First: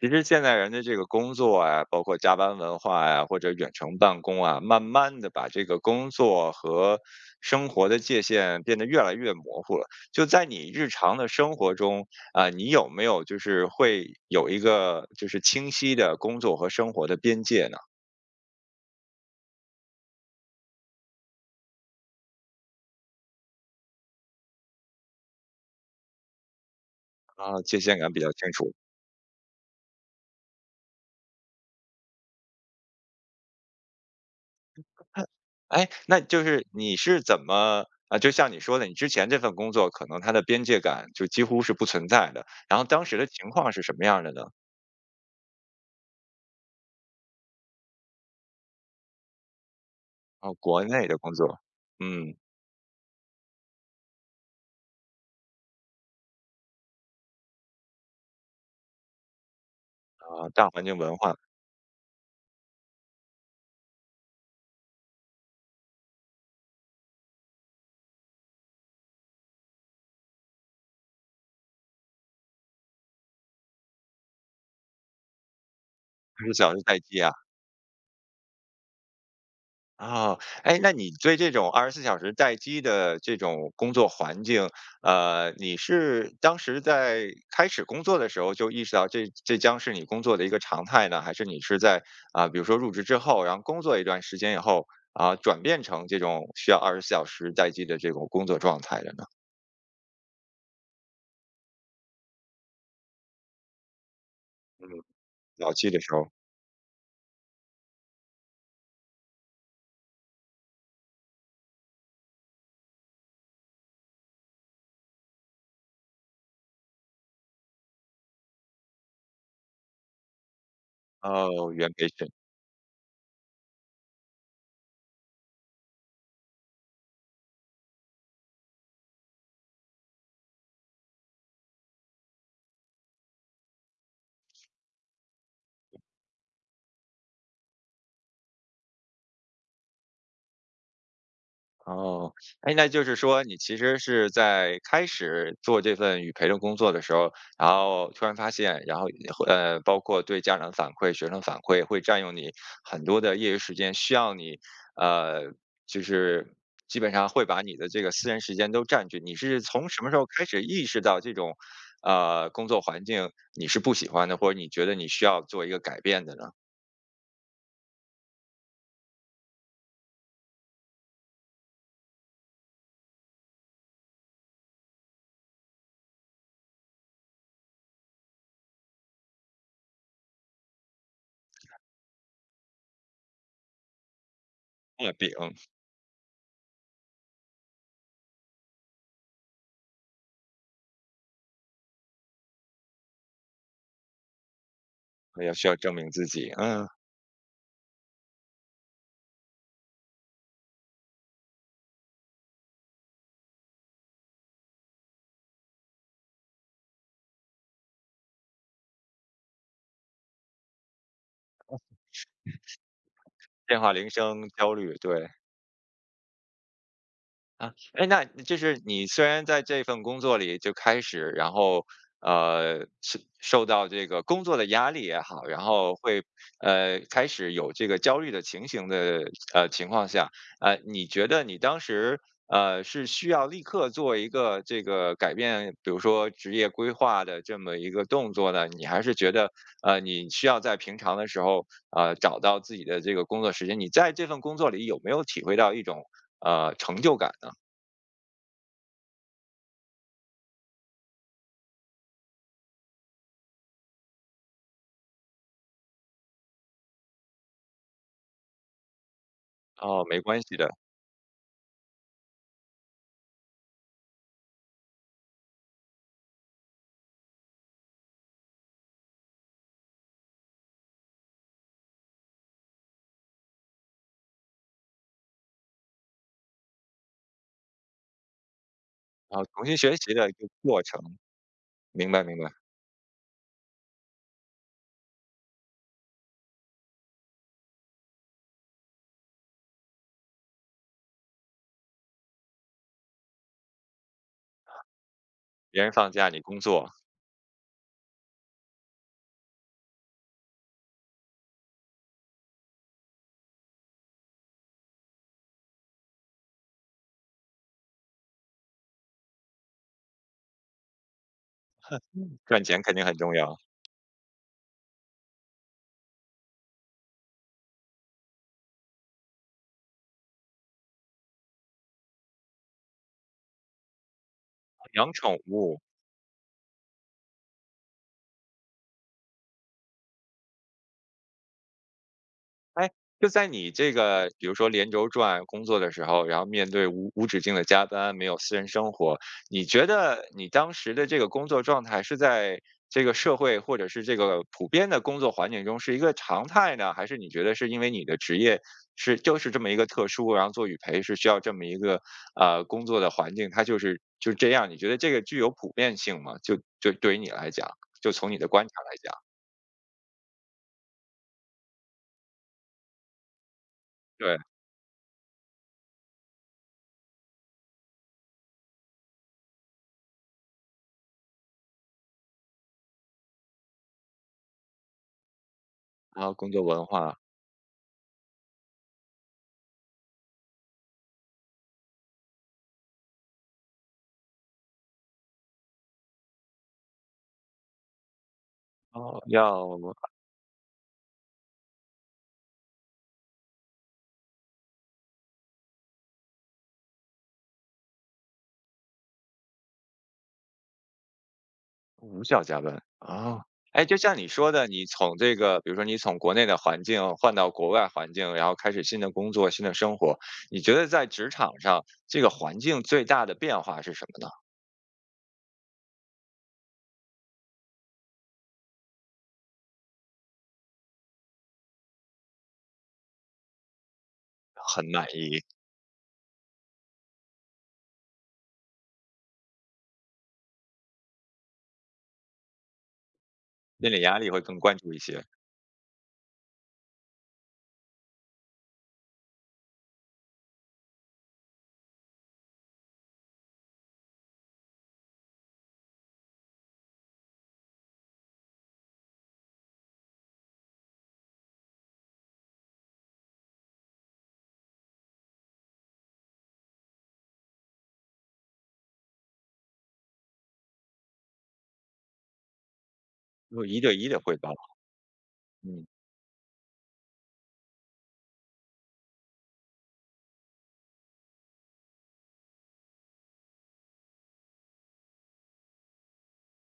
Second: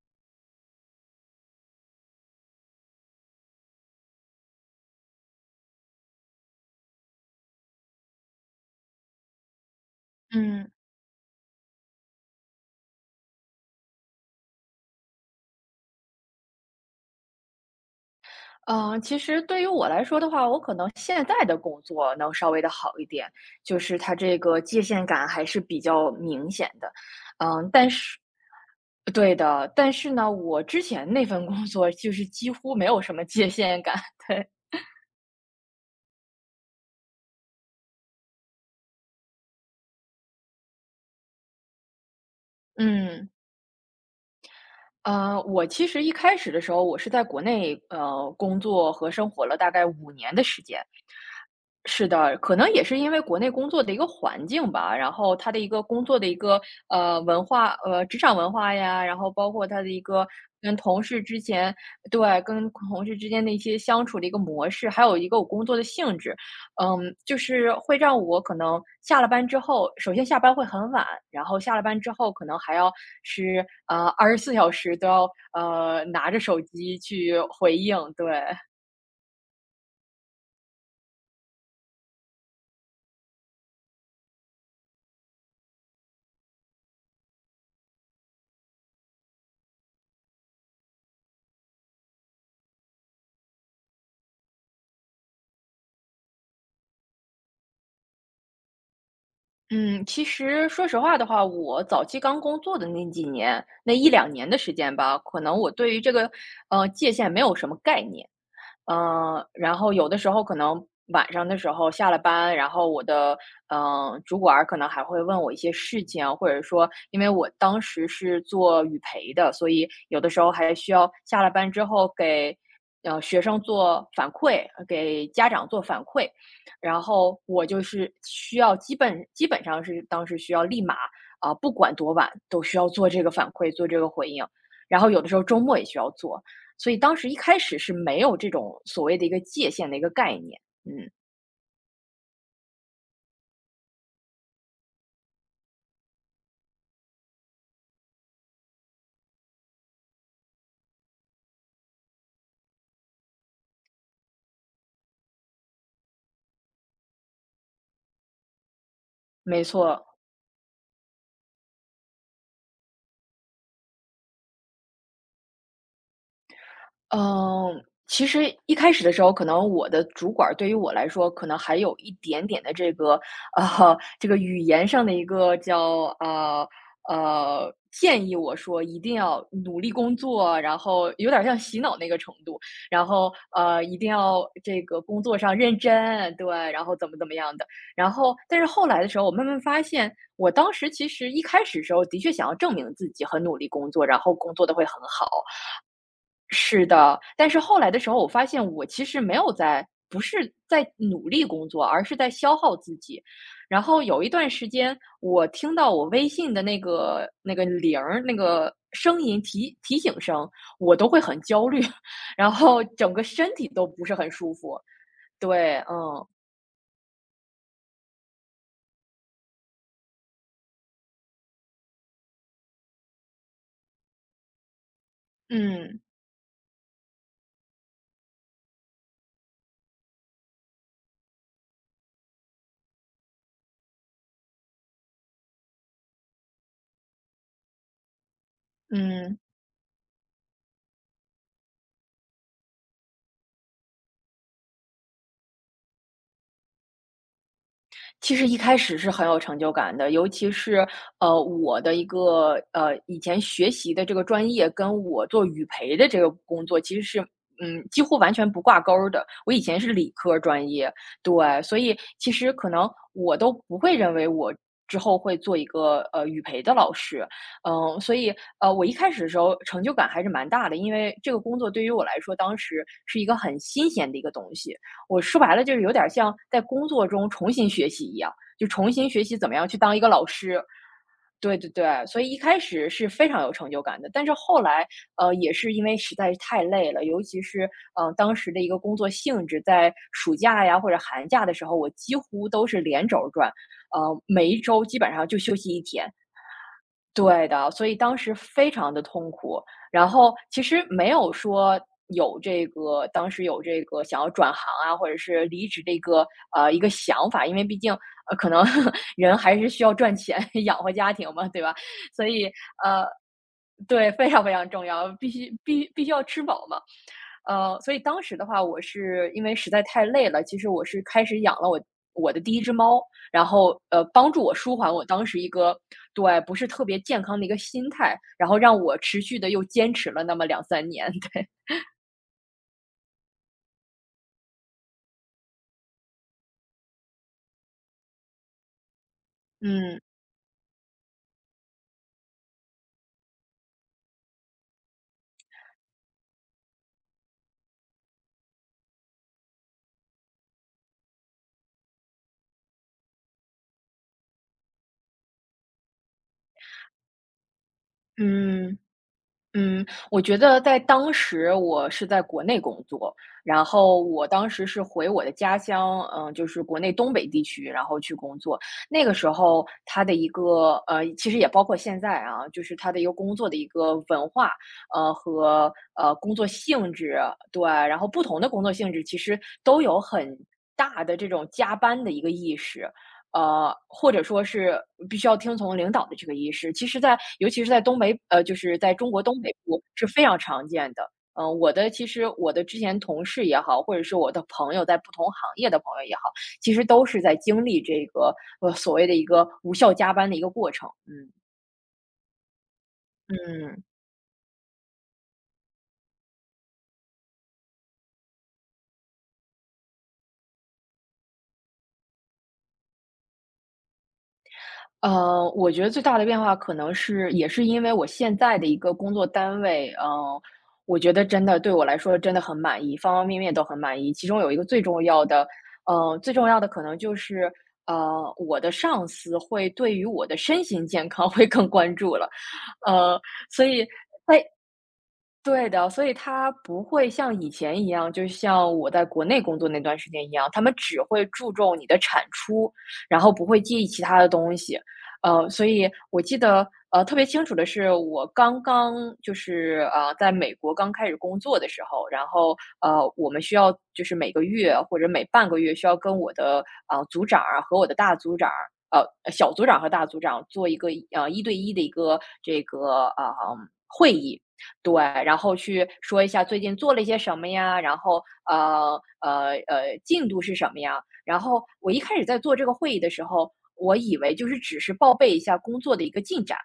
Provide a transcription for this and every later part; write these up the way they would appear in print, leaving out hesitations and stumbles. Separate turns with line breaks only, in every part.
其实现在人的这个工作啊，包括加班文化呀、或者远程办公啊，慢慢的把这个工作和生活的界限变得越来越模糊了。就在你
嗯，
日常的生活中你有没有会有一个清晰的工作和生活的边界呢？
其实对于我来说的话，我可能现在的工作能稍微的好一点，就是它这个界限感还是比较明显的。
啊，
嗯，
界限感比较清楚。
对的，但是呢，我之前那份工作就是几乎没有什么界限感，对。
哎，那就是你是怎么啊？就像你说的，你之前这份工作可能它的边界感就几乎是不存在的，然后当时的
嗯。
情况是什么样的呢？
我其实一开始的时候，我是在国内工作和生活了大概5年的
哦，
时间。
国内的工作。
是
嗯。
的，可能也是因为国内工作的一个环境吧，然后他的一个工作的一个文化，职场文化呀，然后包括他的一个
啊，大
跟
环境
同
文
事
化
之前，对，跟同事之间的一些相处的一个模式，还有一个我工作的性质，就是会让我可能下了班之后，首先下班会很晚，然后下了班之后可能还要是24小时都要拿着
，24
手
小时待
机
机啊。
去回应，对。
啊。哎，那你对这种二十四小时待机的这种工作环境，你是当时在开始工作的时候就意识到这将是你工作的一个常态呢？还是你是在比如说入职之后，然后工作一段时间以后，啊，转变成这种需要二十四小时待机的这种工作状态的呢？
嗯，其实说实话的话，我早期刚工作的那几年，那一两年的时
嗯，
间吧，可能我
早期
对
的
于这
时
个
候。
界限没有什么概念。然后有的时候可能晚上的时候下了班，然后我的主管儿可能还会问我一些事情，或者说因为我当时是做语培的，所以有的时候还需要下了
哦，
班之
原培
后
训。
给学生做反馈，给家长做反馈，然后我就是需要基本上是当时需要立马啊、不管多晚都需要做这个反馈，做这个回应，然后有的时候周末也需要做。所以当时一开始是没有这种所谓的一个界限的一个概念，嗯，
哦。哎，那就是说你其实是在开始做这份语培的工作的时候，然后突然发现，然后包括对家长反馈、学生反馈，会占用你很多的业余时间，需要你呃，就是基本上会把你的这个私人时间都占据。你是
没
从什
错。
么时候开始意识到这种工作环境你是不喜欢的，或者你觉得你需要做一个改变的呢？
嗯，其实一开始的时候，可能我的主管儿对于我来说，可能还有一点点的这个，这个语言上的一个建议我说一定要努力工作，然后有点儿像洗脑那个程度，然后一定要这个
月
工
饼。
作上认真，对，然后怎么怎么样的。然后，但是后来的时候，我慢慢发现，我当时其实一开始时候的确想要证明自己很努力工作，然后工作的会很好。
要需要证明自己。嗯。
是的，但是后来的时候，我发现我其实没有在，不是在努力工作，而是在消耗自己。然后有一段时间，我听到我微信的那个铃儿，那个声音提醒声，我都会很焦虑，然后整个身体
电
都
话
不
铃
是很
声，
舒
焦
服。
虑，对。
对，嗯，
啊。哎，那就是你虽然在这份工作里就开始，然后是受到这个工作的压力也好，然后
嗯，
会开始有这个焦虑的情形的情况下，你觉得你当时是需要立刻做一个这个改变，比如说职业规划的这么一个动作呢？你还是觉
嗯。
得你需要在平常的时候找到自己的这个工作时间？你在这份工作里有没有体会到一种成就感呢？
其实一开始是很有成就感的，尤其是，我的一个，以前学习的这个专业跟我做语培的这个工作其实是，几乎完全不挂钩儿的。我以前是
哦，
理
没
科
关系
专
的。
业，对，所以其实可能我都不会认为我之后会做一个，语培的老师。嗯，所以，我一开始的时候成就感还是蛮大的，因为这个工作对于我来说当时是一个很新鲜的一个东西。我说白了就是有点像在工作中重新学习一样，就重新学习
啊，
怎么
重
样
新
去
学
当一个
习
老
的一个
师。
过程。
对对对，
明
所
白
以一
明白。
开始是非常有成就感的，但是后来，也是因为实在是太累了，尤其是当时的一个工作性质，在暑假呀或者寒假的时候，我几乎都是连轴转，每一周基本上就休息一
别人放
天，
假，你工作。
对的，所以当时非常的痛苦。然后其实没有说有这个当时有这个想要转行啊，或者是离职的一个想法，因为毕竟，可能 人还是需要赚钱 养活家庭嘛，对吧？所以，
赚钱肯定
呃，
很重要。
对，非常非常重要，必须要吃饱嘛。所以当时的话，我是因为实在太累了，其实我是开始养了我的第一只猫，然后帮助我舒缓我
养
当时
宠
一个，
物。
对，不是特别健康的一个心态，然后让我持续的又坚持了那么两三年。对，
哎，就在你这个比如说连轴转工作的时候，然后面对无止境的加班，没有私人生活，你觉
嗯
得你当时的这个工作状态是在这个社会或者是这个普遍的工作环境中是一个常态呢，还是你觉得是因为你的职业是就是这么一个特殊，然后做语培是需要这么一个工作的环境，它就是这样？你觉得这个具有普遍性吗？就对于你来讲，就从你的观察
嗯。
来讲，
我觉得在当时我是在国内工作，然后我
对，
当时是回我的家乡，就是国内东北地区，然后去工作。那个时候他的一个其实也包括现在啊，就是他的一个工作的一个文化，和
然后
工作
工作文
性质，
化。
对，然后不同的工作性质其实都有很大的这种加班的一个意识，或者说是必须要听从领导的这个意识，其实尤其是在东北，就是在中
哦，
国东北
要
部是非常常见的。其实我的之前同事也好，或者是我的朋友，在不同行业的朋友也好，其实都是在经历这个所谓的一个无效加班的一个过程。嗯
无效加班，啊！
嗯。
哎，就像你说的，你从这个比如说你从国内的环境换到国外环境，然后开始新的工作、新的生活，你觉得在职场上这个环境最大的变化是什么呢？
我觉得最大的变化可能是也是因为我现在的一个工作单位，我觉得真的对我来说真的很满意，方方面面都很满意。其中有一个最
很
重
满
要
意。
的，呃，最重要的可能就是，我的上司会对于我的身心健康 会更关注了，呃，所以
心理压力会
哎。
更关注一些。
对的，所以他不会像以前一样，就像我在国内工作那段时间一样，他们只会注重你的产出，然后不会介意其他的东西。所以我记得，特别清楚的是，我刚刚就是在美国刚开始工作的时候，然后我们需要就是每个月或者每半个月需要跟我的组长啊和我的大组长。呃，小组长和大组长做一个一对一的一个这个。
有一对一的汇报。
对，然后
嗯。
去说一下最近做了一些什么呀，然后进度是什么呀？然后我一开始在做这个会议的时候，我以为就是只是报备一下工作的一个进展，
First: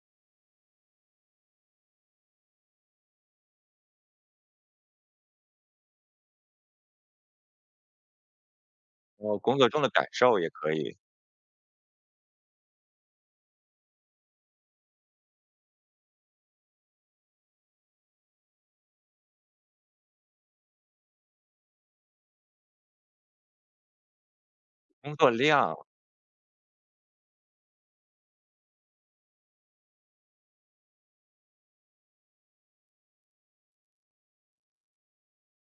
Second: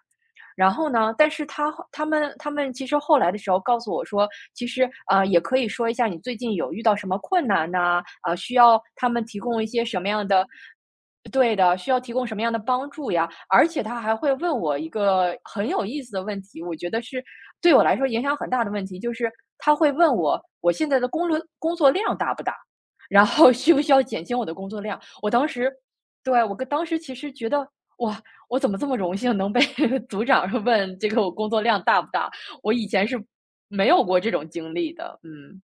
然后呢，但是他们其实后来的时候告诉我说，其实，也可以说一下你最近有遇到什么困难呐，需要他们
然后
提
工
供一
作中
些
的
什
感
么样
受
的，
也可以。
对的，需要提供什么样的帮助呀？而且他还会问我一个很有意思的问题，我觉得是对我来说影响很大的问题，就是他会问我现在的工作量大不大，然后需不需要减轻我的工作量？
工作
我当时，
量。
对，当时其实觉得，哇，我怎么这么荣幸能被 组长问这个我工作量大不大？我以前是没有过这种经历的。嗯，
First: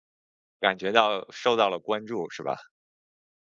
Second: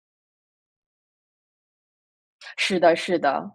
感觉到受到了关注，是吧？
是的，是的。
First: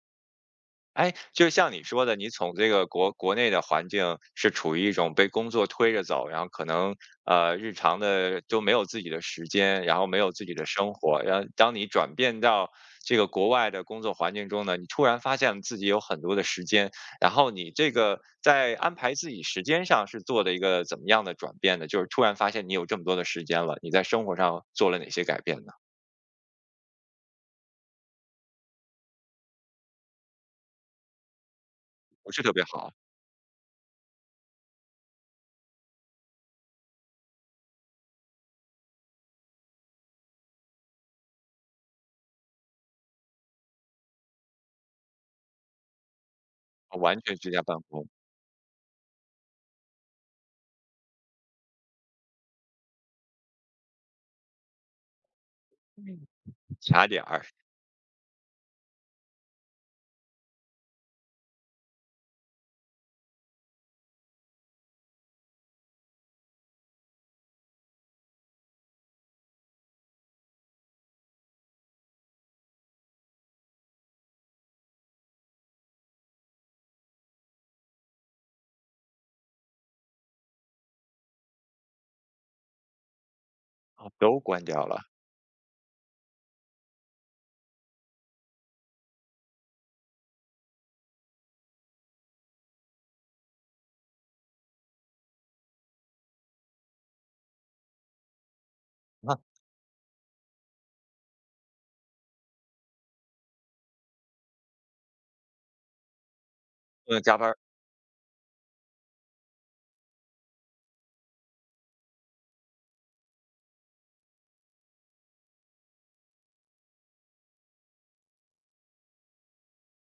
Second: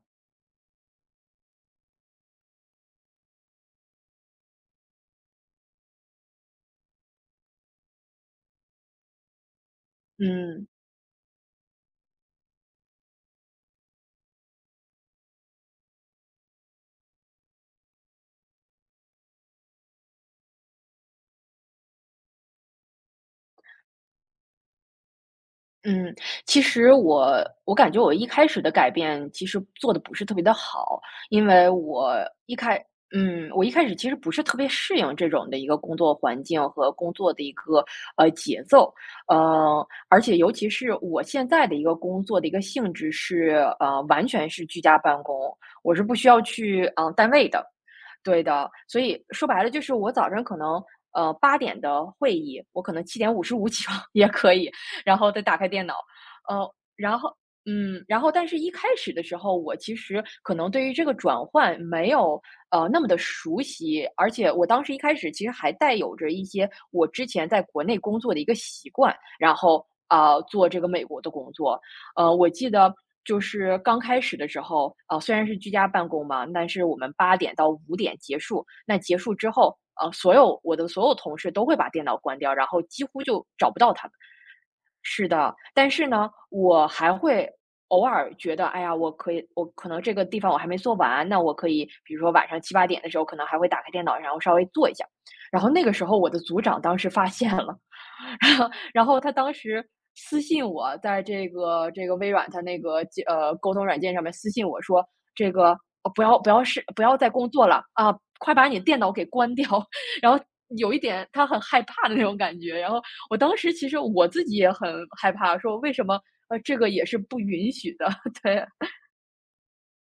哎，就像你说的，你从这个国内的环境是处于一种被工作推着走，然后可能日常的都没有自己的时间，然后没有自己的
嗯。
生活，然后当你转变到这个国外的工作环境中呢，你突然发现自己有很多的时间，然后你这个在安排自己时间上是做的一个怎么样的转变呢？就是突然发现你有这么多的时间了，你在生活上做了哪些改变呢？
嗯，其实我感觉我一开始的改变其实做的不是特别的好，因为
不是特
一
别
开
好。
我一开始其实不是特别适应这种的一个工作环境和工作的一个，节奏。而且尤其是我现在的一个工作的一个性质是，完全是居家办公，我是不需要去
完
单
全
位
居家
的。
办公。
对的，所以说白了就是我早上可能八点的会议，我可能7点55起床 也可以，然后再打开电脑，
嗯。
呃，
卡
然
点
后
儿。
嗯，然后但是一开始的时候，我其实可能对于这个转换没有那么的熟悉，而且我当时一开始其实还带有着一些我之前在国内工作的一个习惯，然后。做这个美国的工作，我记得就是刚开始的时候，虽然是居家办公嘛，但是我们8点到5点结束。那结束之后，所有所有同事都会把电脑关掉，然后几乎就找不到他
啊
们。
都关掉了。
是的，但是呢，我还会偶尔觉得，哎呀，我可以，我可能这个地方我还没做完，那我可以，比如说晚上7、8点的时候，可能还会打开电脑，然后稍微做一下。然后那个时候，我的组长当时发现了，然后他
啊，
当时私信我，在这个微软他那个沟通软件上面私信我说：“这个，哦不
不
要
能
再
加
工
班儿。
作了，啊，快把你电脑给关掉。然后有一点他很害怕的那种感觉，然后我当时我自己也很害怕，说为什么，这个也是不允许的，对，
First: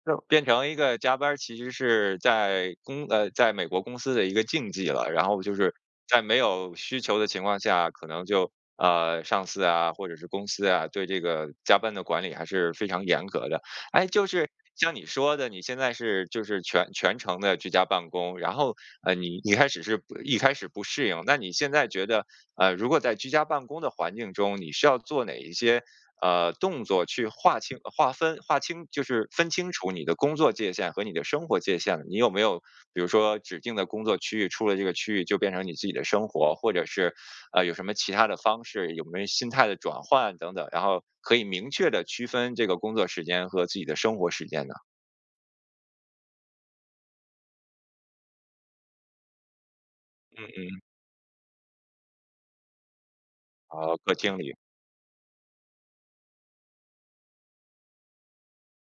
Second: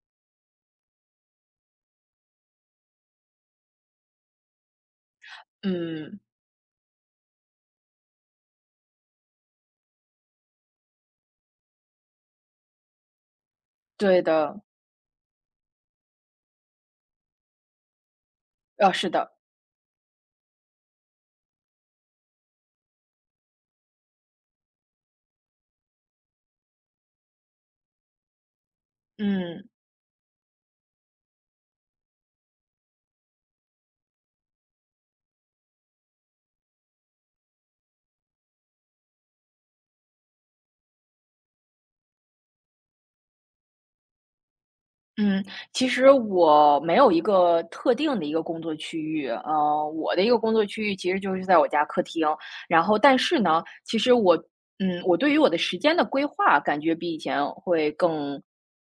就变成一个加班其实是在在美国公司的一个禁忌了。然后就是
嗯，
在没有需求的情况下，可能就上司啊，或者是公司啊，对这个加班的管理还是非常严格的。哎，
对
就是
的，
像你说的，你现在是就是全程的居家办公，然后
啊，是的，
你一开始是不一开始不适应，那你现在觉得如果在居家办公的环境中，你需要做哪一些？动作去划清，就是分
嗯。
清楚你的工作界限和你的生活界限了。你有没有比如说指定的工作区域，出了这个区域就变成你自己的生活，或者是有什么其他的方式，有没有心态的转换等等，然后可以明确的区分这个工作时间和自己的生活时间呢？
嗯，其实我没有一个特定的一个工作区域，我的一个工作区域其实就是在我家客厅。然后，但是呢，
然后
其实
各厅
我，
里。
嗯，我对于我的时间的规划，感觉比以前会更，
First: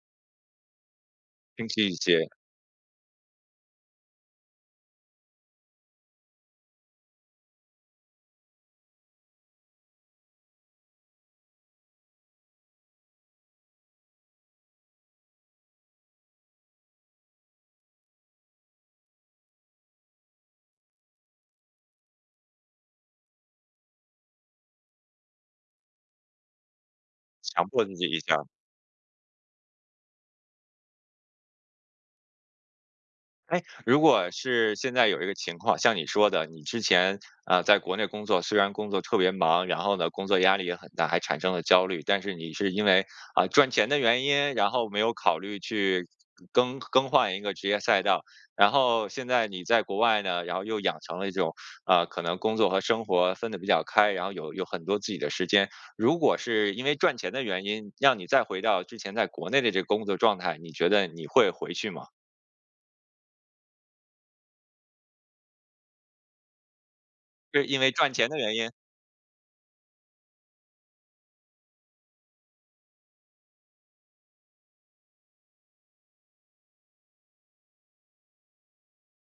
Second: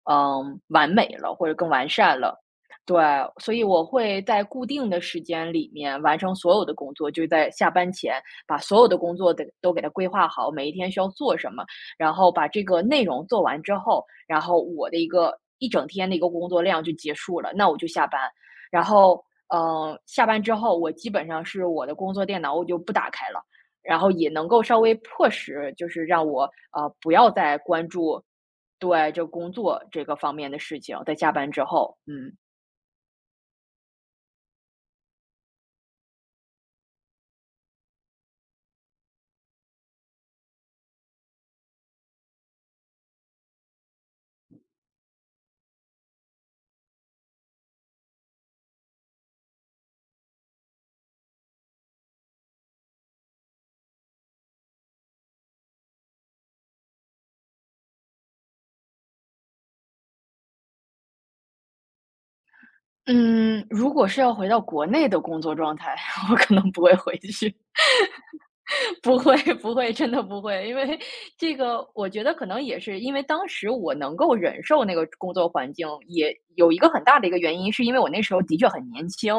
嗯，完美了，或者
清
更
晰
完
一
善
些。
了。对，所以我会在固定的时间里面完成所有的工作，就是在下班前把所有的工作得都给它规划好，每一天需要做什么。然后把这个内容做完之后，然后我的一个一整天的一个工作量就结束了，那我就下班。然后，下班之后，我基本上是我的工作电脑我就不打开了，然后也能够稍微迫使，就是让我不要再
强迫
关
自己一
注
下。
对这工作这个方面的事情，在下班之后，嗯。
哎，如果是现在有一个情况，像你说的，你之前在国内工作，虽然工作特别忙，然后呢工作压力也很大，还产生了焦虑，但是你是因为赚钱的原因，然后没有考虑去更换一个职业赛道，然后现在你在国外呢，然后又养成了一种可能工作和生活分得比较开，然后有很多自己的时间。如果是因为赚钱的原因，让你再回到之前在国内的这个工作状态，你觉得你会回去吗？
嗯，如果是要回到国内的工作状态，我可能不会回去。
是因为赚钱的原因。然
不会 不会，真的不会，因为这个我觉得可能也是因为当时我能够忍受那个工作环境，也有一个很大的一个原因，是因为我那时候的确很年轻，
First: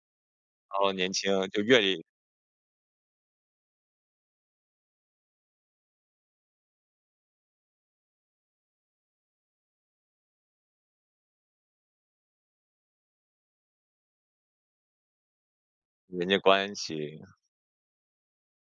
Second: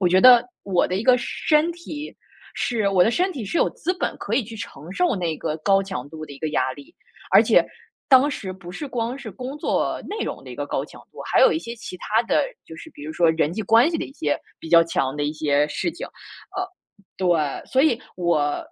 我觉得
后年轻就阅历、
我的身体是有资本可以去承受那个高强度的一个压力，而且当时不是光是工作内容的一个高强度，还有一些其他的，就是比如说人际关系的一些比较强的一些事情，
人际
呃，
关系。
对，所以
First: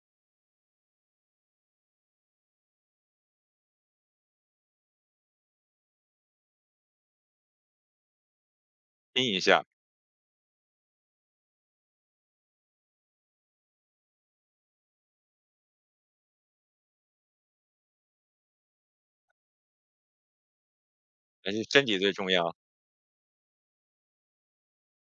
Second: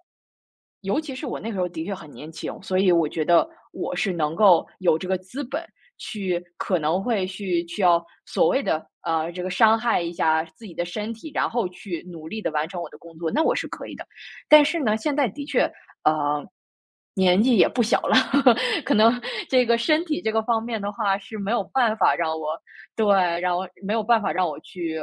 尤其是我那个时候的确很年轻，所以我觉得我是能够有这个资本去可能会去要所谓的，
拼一
这个
下。
伤害一下自己的身体，然后去努力的完成我的工作，那我是可以的。但是呢，现在的确，呃，年纪也不小了，可能这个身体这个方面的话是
还
没
是
有
身
办
体最
法
重
让
要。
我对，然后没有办法让我去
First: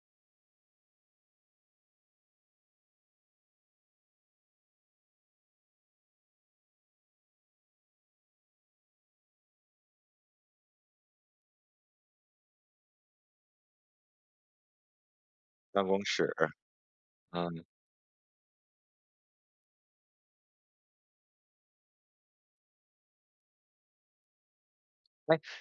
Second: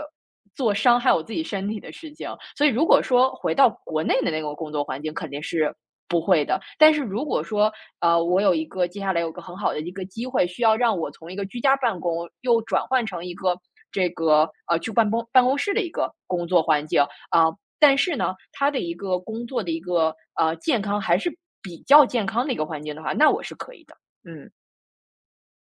做伤害我自己身体的事情。所以如果说回到国内的那个工作环境，肯定是不会的。但是如果说，我有一个接下来有个很好的一个机会，需要让我从一个居家办公又转换成一个这个去办公室的
办
一
公
个
室。
工作环境
嗯。
但是呢，他的一个工作的一个健康还是比较健康的一个环境的话，那我是可以的。嗯。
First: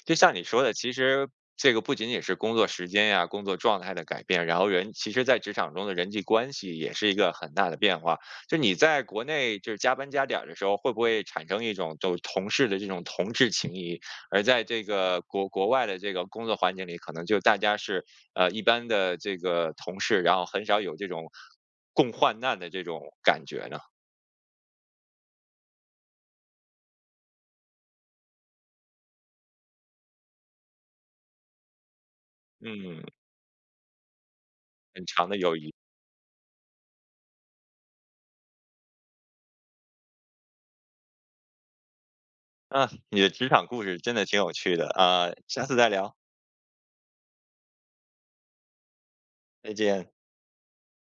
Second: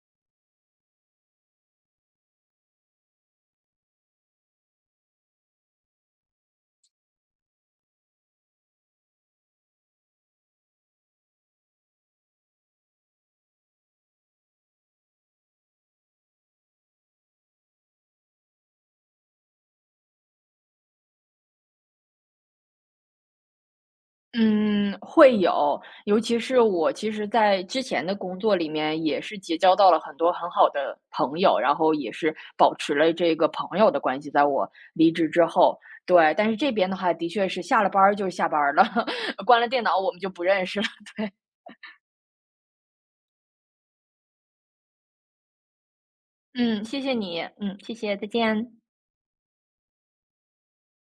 就像你说的，其实这个不仅仅是工作时间呀、工作状态的改变，然后人其实在职场中的人际关系也是一个很大的变化。就你在国内就是加班加点儿的时候，会不会产生一种就同事的这种同志情谊？而在这个国外的这个工作环境里，可能就大家是一般的这个同事，然后很少有这种共患难的这种感觉呢？
嗯，会有，尤其是我其实在之前的工作里面也是结交到了很多很好的朋友，然后也是保持
嗯，
了这个朋友的关系，在我
很
离职
长的
之
友谊。
后。对，但是这边的话，的确是下了班儿就是下班儿了，关了电脑我们就不认识了。对，
啊，你的职场故事真的挺有趣的啊，下次再聊，
嗯，谢谢你，嗯，谢谢，再见。
再见。